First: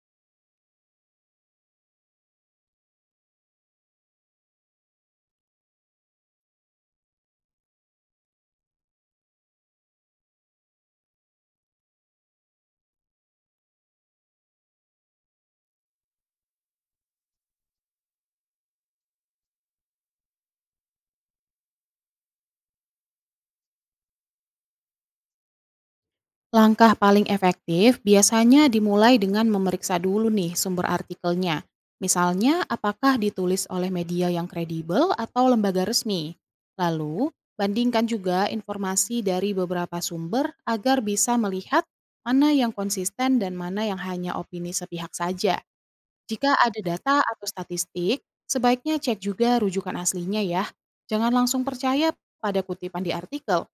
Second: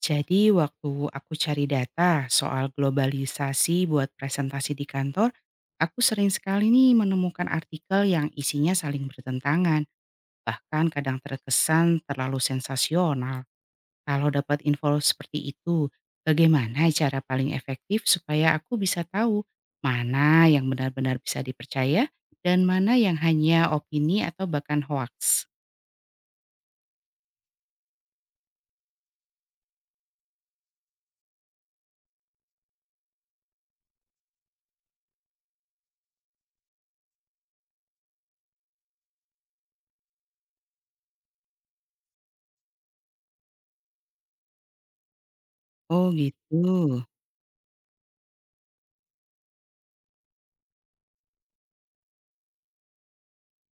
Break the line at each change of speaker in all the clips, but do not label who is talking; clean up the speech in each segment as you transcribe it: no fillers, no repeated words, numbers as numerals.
Jadi waktu aku cari data soal globalisasi buat presentasi di kantor, aku sering sekali nih menemukan artikel yang isinya saling bertentangan, bahkan kadang terkesan terlalu sensasional. Kalau dapat info seperti itu, bagaimana cara paling efektif supaya aku bisa tahu mana yang benar-benar bisa dipercaya dan mana yang hanya opini atau bahkan hoaks?
Langkah paling efektif biasanya dimulai dengan memeriksa dulu nih sumber artikelnya. Misalnya, apakah ditulis oleh media yang kredibel atau lembaga resmi. Lalu, bandingkan juga informasi dari beberapa sumber agar bisa melihat mana yang konsisten dan mana yang hanya opini sepihak saja.
Oh
Jika ada
gitu.
data atau statistik, sebaiknya cek juga rujukan aslinya ya. Jangan langsung percaya pada kutipan di artikel.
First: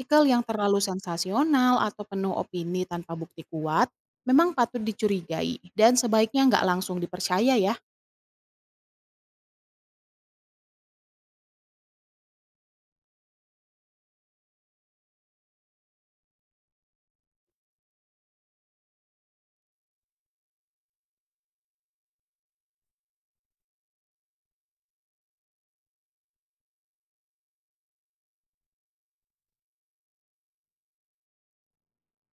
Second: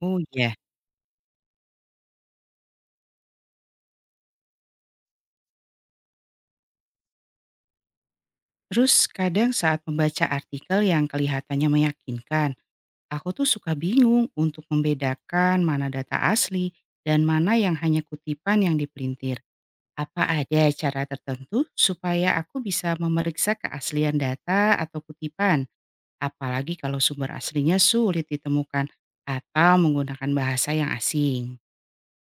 Oh
yang
ya.
terlalu sensasional atau penuh opini tanpa bukti kuat memang patut dicurigai dan sebaiknya nggak langsung dipercaya ya.
Terus kadang saat membaca artikel yang kelihatannya meyakinkan, aku tuh suka bingung untuk membedakan mana data asli dan mana yang hanya kutipan yang dipelintir. Apa ada cara tertentu supaya aku bisa memeriksa keaslian data atau kutipan, apalagi kalau sumber aslinya sulit ditemukan atau menggunakan bahasa yang asing?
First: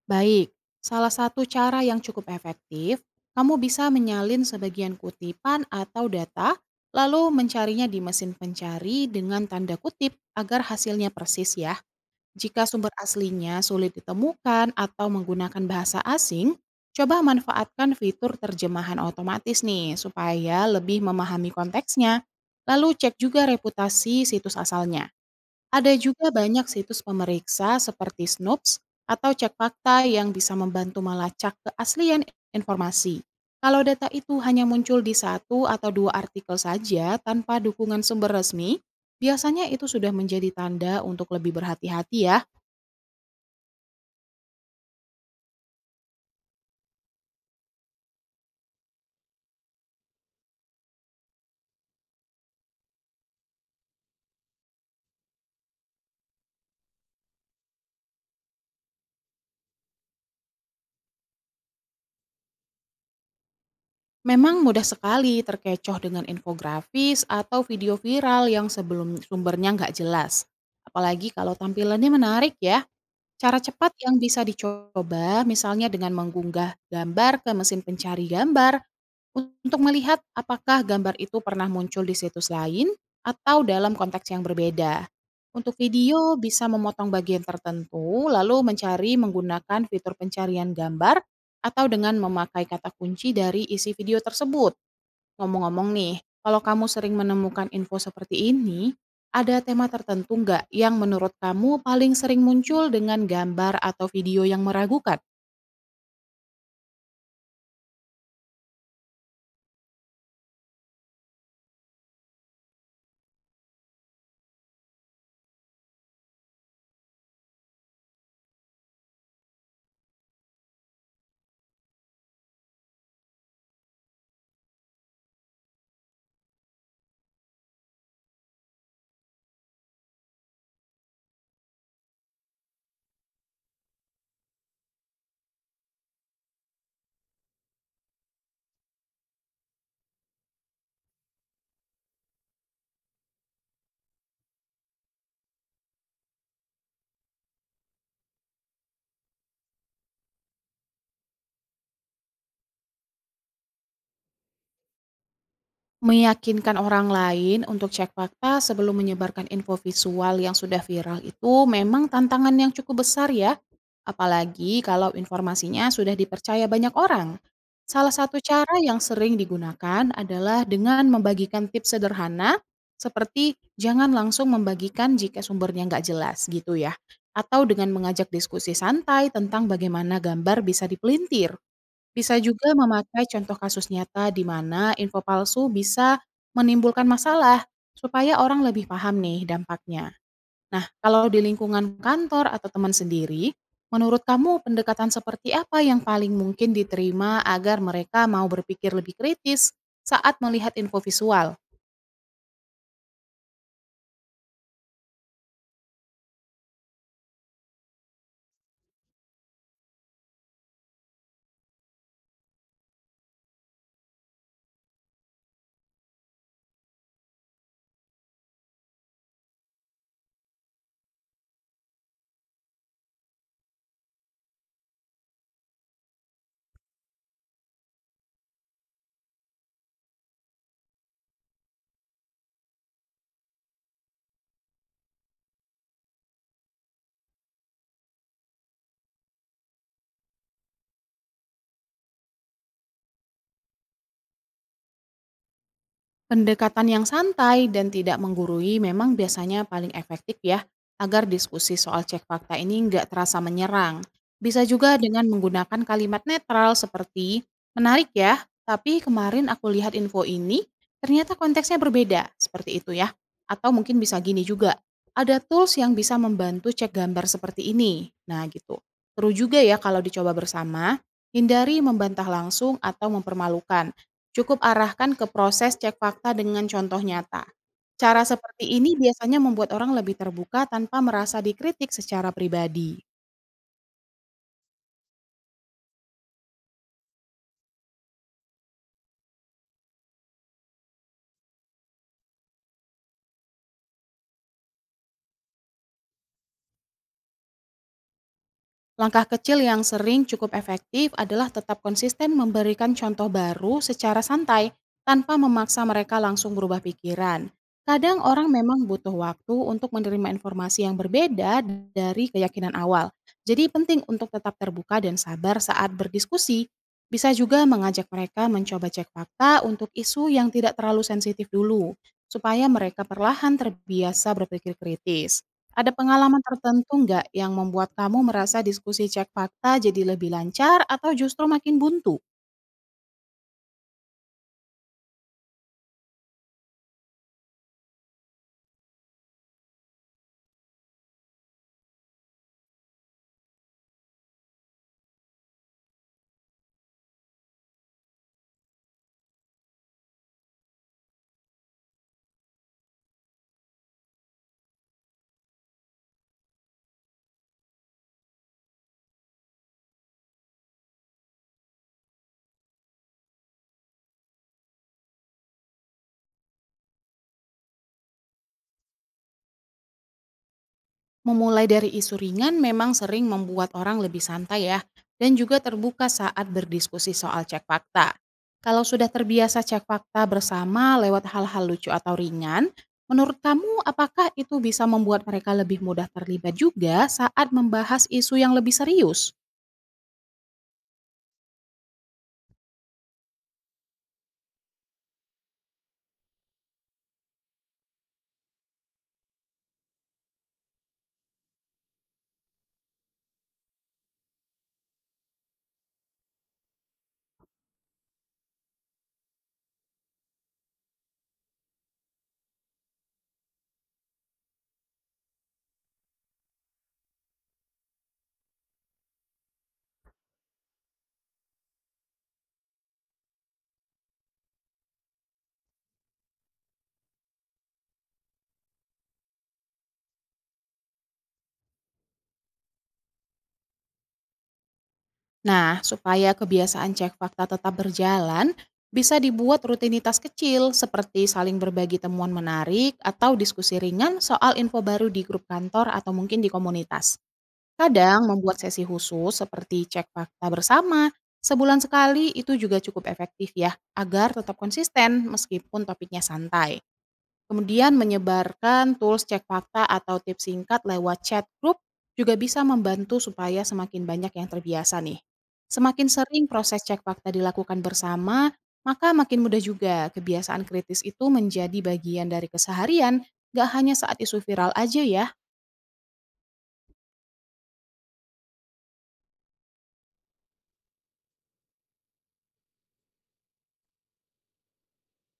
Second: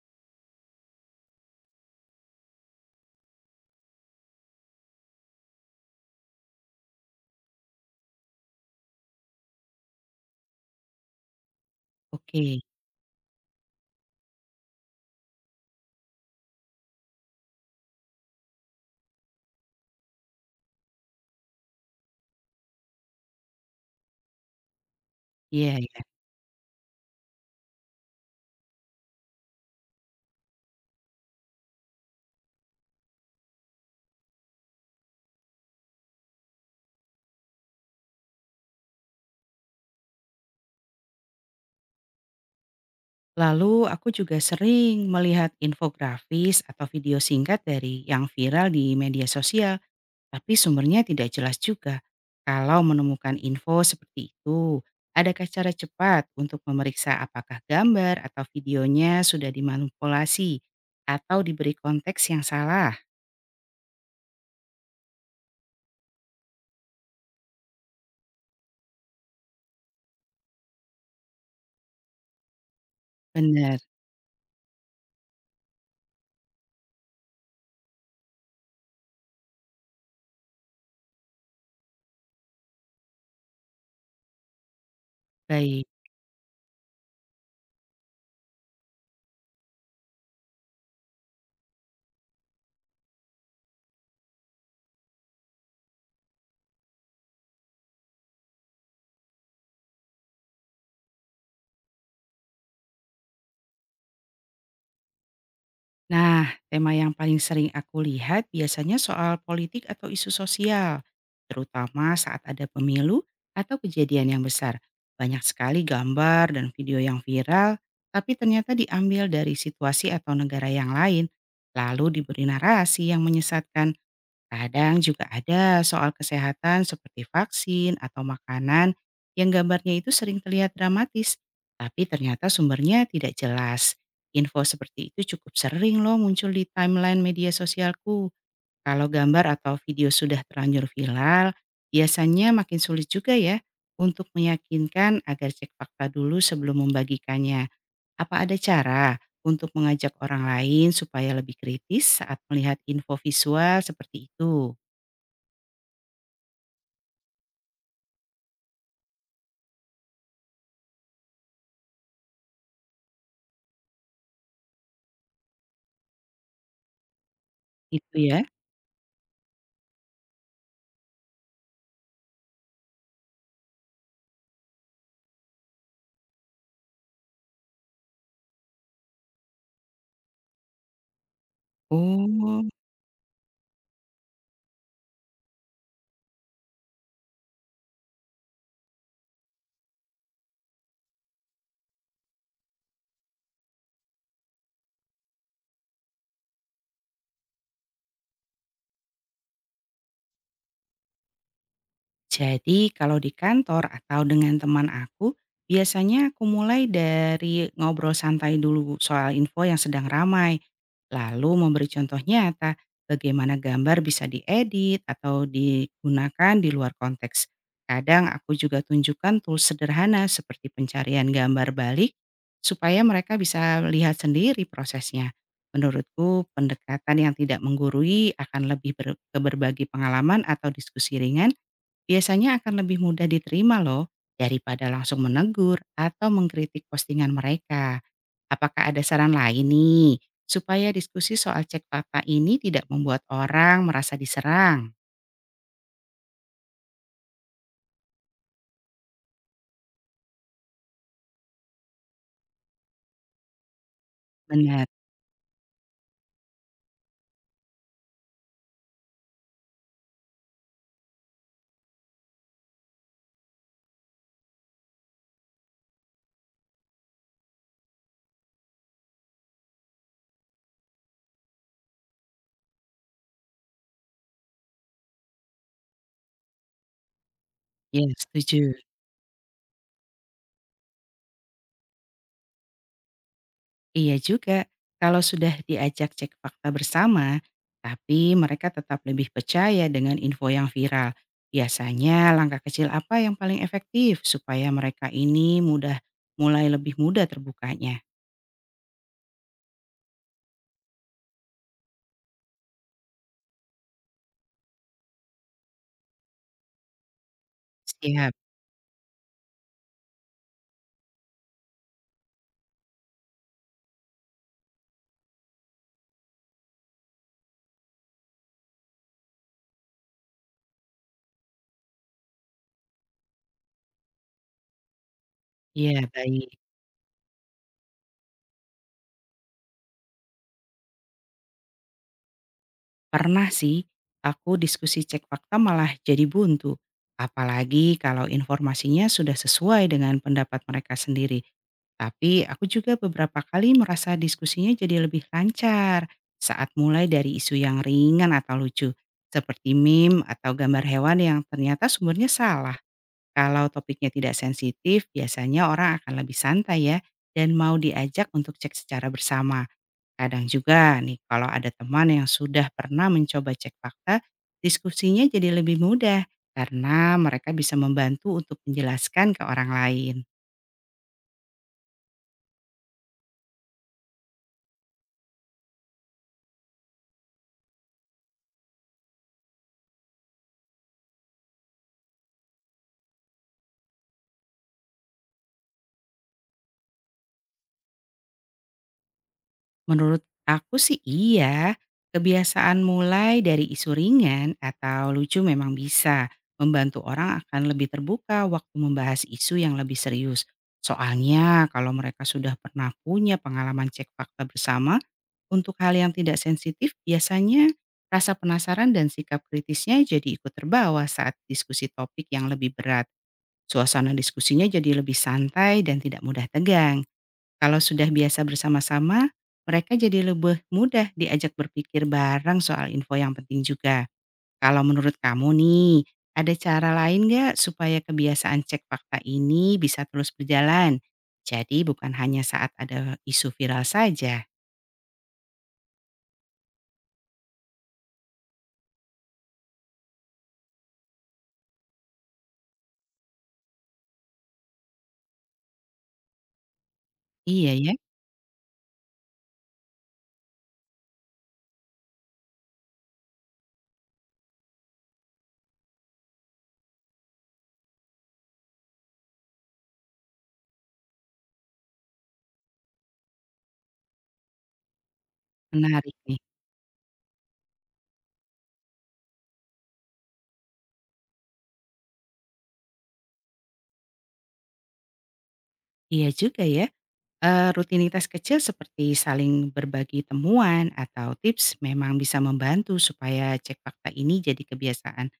Baik, salah satu cara yang cukup efektif, kamu bisa menyalin sebagian kutipan atau data lalu mencarinya di mesin pencari dengan tanda kutip agar hasilnya persis ya.
Oke,
Jika sumber aslinya sulit ditemukan atau menggunakan bahasa asing, coba manfaatkan fitur terjemahan otomatis nih supaya lebih memahami konteksnya. Lalu cek juga reputasi situs asalnya.
iya
Ada
ya.
juga banyak situs pemeriksa seperti Snopes atau cek fakta yang bisa membantu melacak keaslian informasi. Kalau data itu hanya muncul di satu atau dua artikel saja tanpa dukungan sumber resmi, biasanya itu sudah menjadi tanda untuk lebih berhati-hati ya.
Lalu aku juga sering melihat infografis atau video singkat dari yang viral di media sosial, tapi sumbernya tidak jelas juga. Kalau menemukan info seperti itu, adakah cara cepat untuk memeriksa apakah gambar atau videonya sudah dimanipulasi atau diberi konteks yang salah?
Memang mudah sekali terkecoh dengan infografis atau video viral yang sebelum sumbernya nggak jelas. Apalagi kalau tampilannya menarik ya. Cara
Benar,
cepat yang bisa dicoba misalnya dengan mengunggah gambar ke mesin pencari gambar untuk melihat apakah gambar itu pernah muncul di situs lain atau dalam konteks yang berbeda. Untuk
baik.
video bisa memotong bagian tertentu lalu mencari menggunakan fitur pencarian gambar atau dengan memakai kata kunci dari isi video tersebut. Ngomong-ngomong nih, kalau kamu sering menemukan info seperti ini, ada tema tertentu nggak yang menurut kamu paling sering muncul dengan gambar atau video yang meragukan?
Nah, tema yang paling sering aku lihat biasanya soal politik atau isu sosial, terutama saat ada pemilu atau kejadian yang besar. Banyak sekali gambar dan video yang viral, tapi ternyata diambil dari situasi atau negara yang lain, lalu diberi narasi yang menyesatkan. Kadang juga ada soal kesehatan seperti vaksin atau makanan yang gambarnya itu sering terlihat dramatis, tapi ternyata sumbernya tidak jelas. Info seperti itu cukup sering loh muncul di timeline media sosialku. Kalau gambar atau video sudah terlanjur viral, biasanya makin sulit juga ya untuk meyakinkan agar cek fakta dulu sebelum membagikannya. Apa ada cara untuk mengajak orang lain supaya lebih kritis saat melihat info visual seperti itu?
Meyakinkan orang lain untuk cek fakta sebelum menyebarkan info visual yang sudah viral itu memang tantangan yang cukup besar ya. Apalagi kalau informasinya sudah dipercaya banyak orang. Salah
Itu
satu
ya?
cara yang sering digunakan adalah dengan membagikan tips sederhana seperti jangan langsung membagikan jika sumbernya nggak jelas gitu ya. Atau dengan mengajak diskusi santai tentang bagaimana gambar bisa dipelintir. Bisa juga
Oh.
memakai contoh kasus nyata di mana info palsu bisa menimbulkan masalah, supaya orang lebih paham nih dampaknya. Nah, kalau di lingkungan kantor atau teman sendiri, menurut kamu pendekatan seperti apa yang paling mungkin diterima agar mereka mau berpikir lebih kritis saat melihat info visual?
Jadi kalau di kantor atau dengan teman aku, biasanya aku mulai dari ngobrol santai dulu soal info yang sedang ramai. Lalu memberi contoh nyata bagaimana gambar bisa diedit atau digunakan di luar konteks. Kadang aku juga tunjukkan tools sederhana seperti pencarian gambar balik supaya mereka bisa lihat sendiri prosesnya. Menurutku pendekatan yang tidak menggurui akan lebih ke berbagi pengalaman atau diskusi ringan. Biasanya akan lebih mudah diterima loh daripada langsung menegur atau mengkritik postingan mereka. Apakah ada saran lain nih supaya diskusi soal cek fakta ini tidak membuat orang merasa diserang?
Pendekatan yang santai dan tidak menggurui memang biasanya paling efektif ya, agar diskusi soal cek fakta ini nggak terasa menyerang. Bisa
Benar,
juga dengan menggunakan kalimat netral seperti, menarik ya, tapi kemarin aku lihat info ini, ternyata konteksnya berbeda, seperti itu ya. Atau mungkin bisa gini juga, ada tools yang bisa membantu cek gambar seperti ini. Nah gitu. Seru juga ya kalau dicoba bersama, hindari membantah langsung atau mempermalukan. Cukup arahkan ke proses cek fakta dengan contoh nyata.
ya,
Cara seperti
setuju.
ini biasanya membuat orang lebih terbuka tanpa merasa dikritik secara pribadi.
Iya juga, kalau sudah diajak cek fakta bersama, tapi mereka tetap lebih percaya dengan info yang viral. Biasanya langkah kecil apa yang paling efektif supaya mereka ini mudah mulai lebih mudah terbukanya?
Langkah kecil yang sering cukup efektif adalah tetap konsisten memberikan contoh baru secara santai tanpa memaksa mereka langsung berubah pikiran. Kadang
Siap.
orang memang butuh waktu untuk menerima informasi yang berbeda dari keyakinan awal. Jadi penting untuk tetap terbuka dan sabar saat berdiskusi. Bisa juga mengajak mereka mencoba cek fakta untuk isu yang tidak terlalu sensitif dulu, supaya mereka perlahan terbiasa berpikir kritis. Ada
Iya,
pengalaman
baik.
tertentu nggak yang membuat kamu merasa diskusi cek fakta jadi lebih lancar atau justru makin buntu?
Pernah sih, aku diskusi cek fakta malah jadi buntu. Apalagi kalau informasinya sudah sesuai dengan pendapat mereka sendiri. Tapi aku juga beberapa kali merasa diskusinya jadi lebih lancar saat mulai dari isu yang ringan atau lucu, seperti meme atau gambar hewan yang ternyata sumbernya salah. Kalau topiknya tidak sensitif, biasanya orang akan lebih santai ya dan mau diajak untuk cek secara bersama. Kadang juga nih kalau ada teman yang sudah pernah mencoba cek fakta, diskusinya jadi lebih mudah karena mereka bisa membantu untuk menjelaskan ke orang lain.
Memulai dari isu ringan memang sering membuat orang lebih santai ya, dan juga terbuka saat berdiskusi soal cek fakta. Kalau sudah terbiasa cek fakta bersama lewat hal-hal lucu atau ringan, menurut kamu apakah itu bisa membuat mereka lebih mudah terlibat juga saat membahas isu yang lebih serius?
Menurut aku sih iya, kebiasaan mulai dari isu ringan atau lucu memang bisa membantu orang akan lebih terbuka waktu membahas isu yang lebih serius. Soalnya kalau mereka sudah pernah punya pengalaman cek fakta bersama, untuk hal yang tidak sensitif biasanya rasa penasaran dan sikap kritisnya jadi ikut terbawa saat diskusi topik yang lebih berat. Suasana diskusinya jadi lebih santai dan tidak mudah tegang. Kalau sudah biasa bersama-sama, mereka jadi lebih mudah diajak berpikir bareng soal info yang penting juga. Kalau menurut kamu nih, ada cara lain nggak supaya kebiasaan cek fakta ini bisa terus berjalan? Jadi bukan hanya saat ada isu viral saja.
Nah, supaya kebiasaan cek fakta tetap berjalan, bisa dibuat rutinitas kecil seperti saling berbagi temuan menarik atau diskusi ringan soal info baru di grup kantor atau mungkin di komunitas.
Iya ya,
Kadang membuat sesi khusus seperti cek fakta bersama, sebulan sekali itu juga cukup efektif ya, agar tetap konsisten meskipun topiknya santai. Kemudian menyebarkan tools cek fakta atau tips singkat lewat chat group juga bisa membantu supaya semakin banyak yang terbiasa nih. Semakin
menarik nih.
sering proses cek fakta dilakukan bersama, maka makin mudah juga kebiasaan kritis itu menjadi bagian dari keseharian, gak hanya saat isu viral aja ya.
Iya juga ya. Eh, rutinitas kecil seperti saling berbagi temuan atau tips memang bisa membantu supaya cek fakta ini jadi kebiasaan.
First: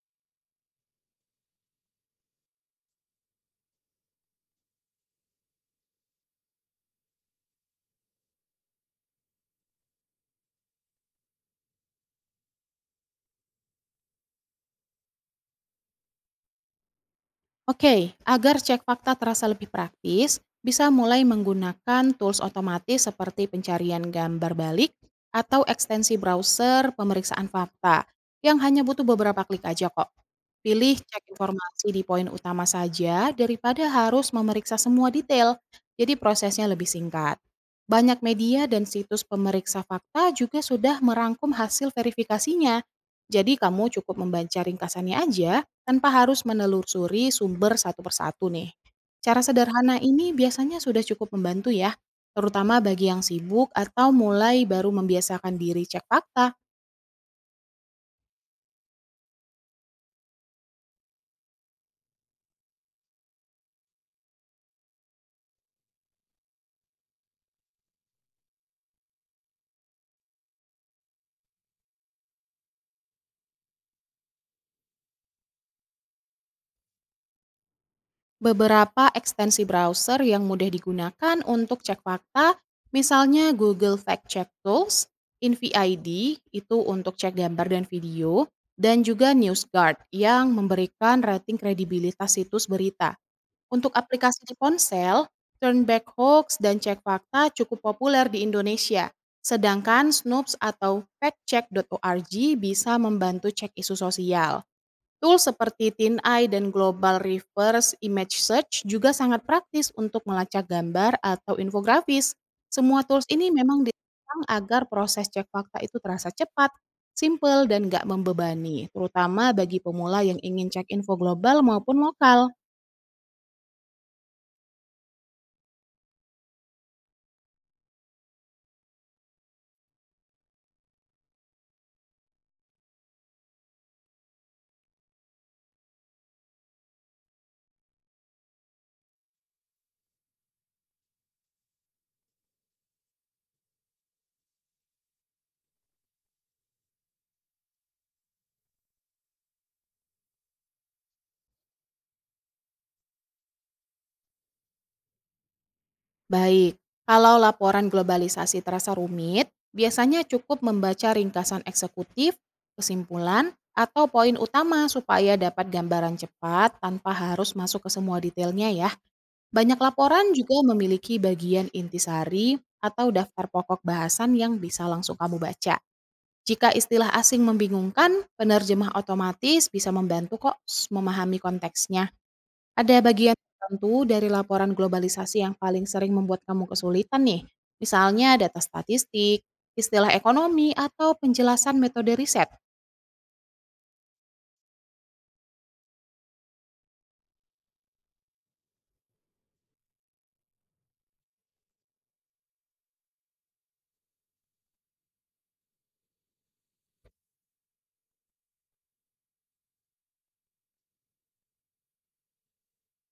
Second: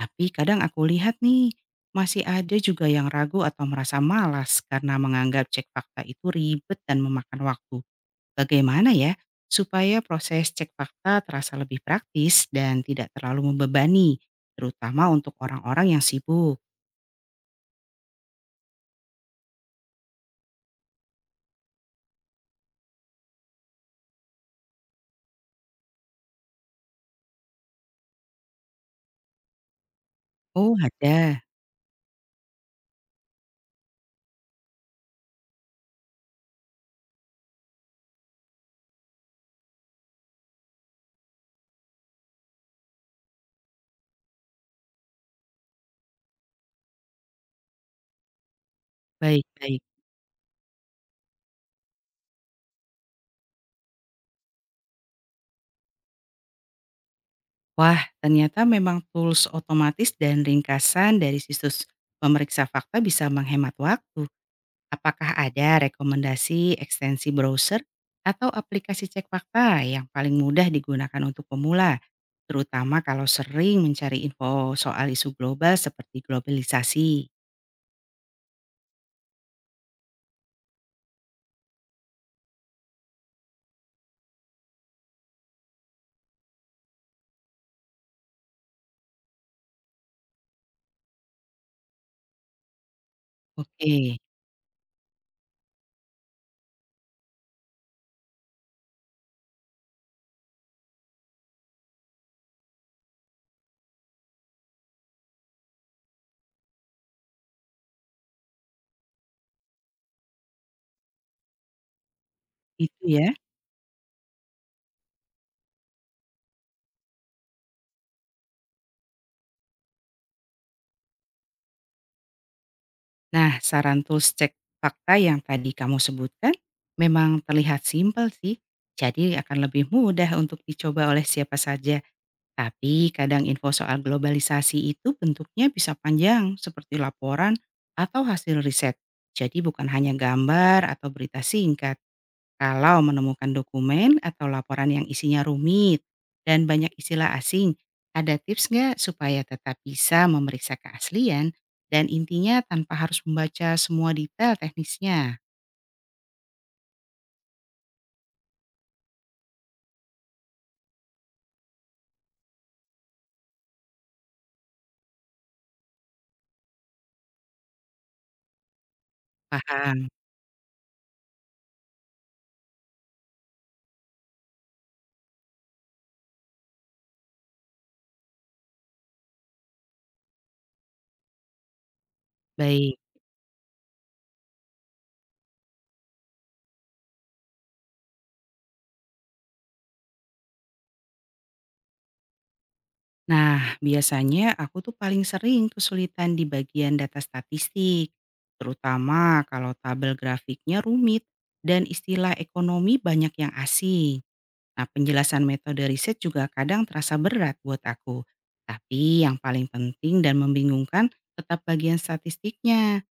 Tapi kadang aku lihat nih, masih ada juga yang ragu atau merasa malas karena menganggap cek fakta itu ribet dan memakan waktu. Bagaimana ya supaya proses cek fakta terasa lebih praktis dan tidak terlalu membebani, terutama untuk orang-orang yang sibuk?
Oke, agar cek fakta terasa lebih praktis, bisa mulai menggunakan tools otomatis seperti pencarian gambar balik atau ekstensi browser pemeriksaan fakta yang hanya butuh beberapa klik aja kok.
Oh
Pilih cek
ada,
informasi di poin utama saja daripada harus memeriksa semua detail, jadi prosesnya lebih singkat. Banyak media dan situs pemeriksa fakta juga sudah merangkum hasil verifikasinya, jadi kamu cukup membaca ringkasannya aja tanpa harus menelusuri sumber satu persatu nih. Cara
baik-baik.
sederhana ini biasanya sudah cukup membantu ya, terutama bagi yang sibuk atau mulai baru membiasakan diri cek fakta.
Wah, ternyata memang tools otomatis dan ringkasan dari situs pemeriksa fakta bisa menghemat waktu. Apakah ada rekomendasi ekstensi browser atau aplikasi cek fakta yang paling mudah digunakan untuk pemula, terutama kalau sering mencari info soal isu global seperti globalisasi?
Beberapa ekstensi browser yang mudah digunakan untuk cek fakta, misalnya Google Fact Check Tools, InVID itu untuk cek gambar dan video, dan juga NewsGuard yang memberikan rating kredibilitas situs berita. Untuk
Oke,
aplikasi di ponsel, Turnback Hoax dan Cek Fakta cukup populer di Indonesia. Sedangkan Snopes atau factcheck.org bisa membantu cek isu sosial. Tool seperti TinEye dan Global Reverse Image Search juga sangat praktis untuk melacak gambar atau infografis. Semua
itu
tools
ya.
ini memang dirancang agar proses cek fakta itu terasa cepat, simple, dan nggak membebani, terutama bagi pemula yang ingin cek info global maupun lokal.
Nah, saran tools cek fakta yang tadi kamu sebutkan memang terlihat simpel sih, jadi akan lebih mudah untuk dicoba oleh siapa saja. Tapi kadang info soal globalisasi itu bentuknya bisa panjang seperti laporan atau hasil riset. Jadi bukan hanya gambar atau berita singkat. Kalau menemukan dokumen atau laporan yang isinya rumit dan banyak istilah asing, ada tips nggak supaya tetap bisa memeriksa keaslian dan intinya tanpa harus membaca semua detail teknisnya?
Baik, kalau laporan globalisasi terasa rumit, biasanya cukup membaca ringkasan eksekutif, kesimpulan, atau poin utama supaya dapat gambaran cepat tanpa harus masuk ke semua detailnya ya. Banyak
Paham.
laporan juga memiliki bagian intisari atau daftar pokok bahasan yang bisa langsung kamu baca. Jika istilah asing membingungkan, penerjemah otomatis bisa membantu kok memahami konteksnya. Ada
Baik.
bagian tertentu dari laporan globalisasi yang paling sering membuat kamu kesulitan nih? Misalnya data statistik, istilah ekonomi, atau penjelasan metode riset.
Nah, biasanya aku tuh paling sering kesulitan di bagian data statistik, terutama kalau tabel grafiknya rumit dan istilah ekonomi banyak yang asing. Nah, penjelasan metode riset juga kadang terasa berat buat aku. Tapi yang paling penting dan membingungkan tetap bagian statistiknya.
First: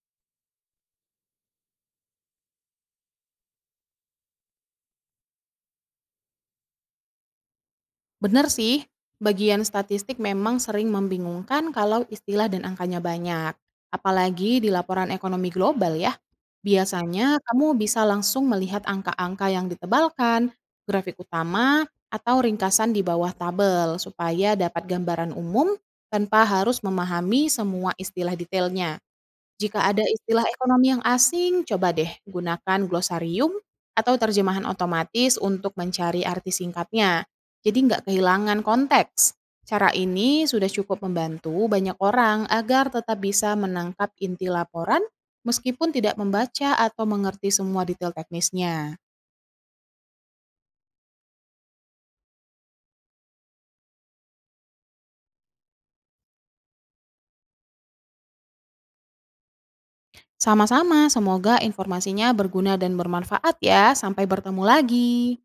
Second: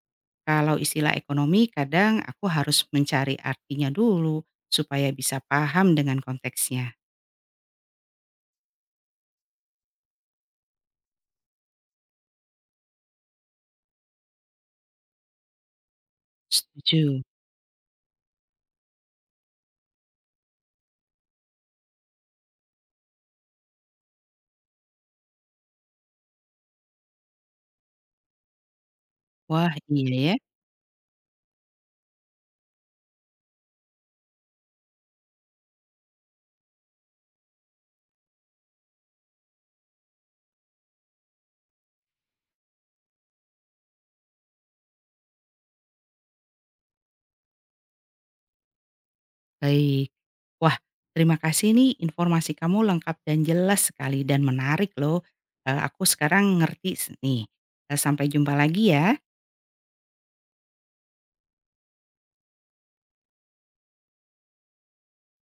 Kalau istilah ekonomi kadang aku harus mencari artinya dulu supaya bisa paham dengan konteksnya.
Benar sih, bagian statistik memang sering membingungkan kalau istilah dan angkanya banyak. Apalagi di laporan ekonomi global ya.
Setuju.
Biasanya, kamu bisa langsung melihat angka-angka yang ditebalkan, grafik utama, atau ringkasan di bawah tabel supaya dapat gambaran umum tanpa harus memahami semua istilah detailnya.
Wah,
Jika ada
iya ya.
istilah ekonomi yang asing, coba deh gunakan glosarium atau terjemahan otomatis untuk mencari arti singkatnya. Jadi nggak kehilangan konteks. Cara ini sudah cukup membantu banyak orang agar tetap bisa menangkap inti laporan meskipun tidak membaca atau mengerti semua detail teknisnya.
Baik. Wah, terima kasih nih, informasi kamu lengkap dan jelas sekali dan menarik loh. Aku sekarang ngerti nih. Sampai jumpa lagi ya.
Sama-sama, semoga informasinya berguna dan bermanfaat ya. Sampai bertemu lagi.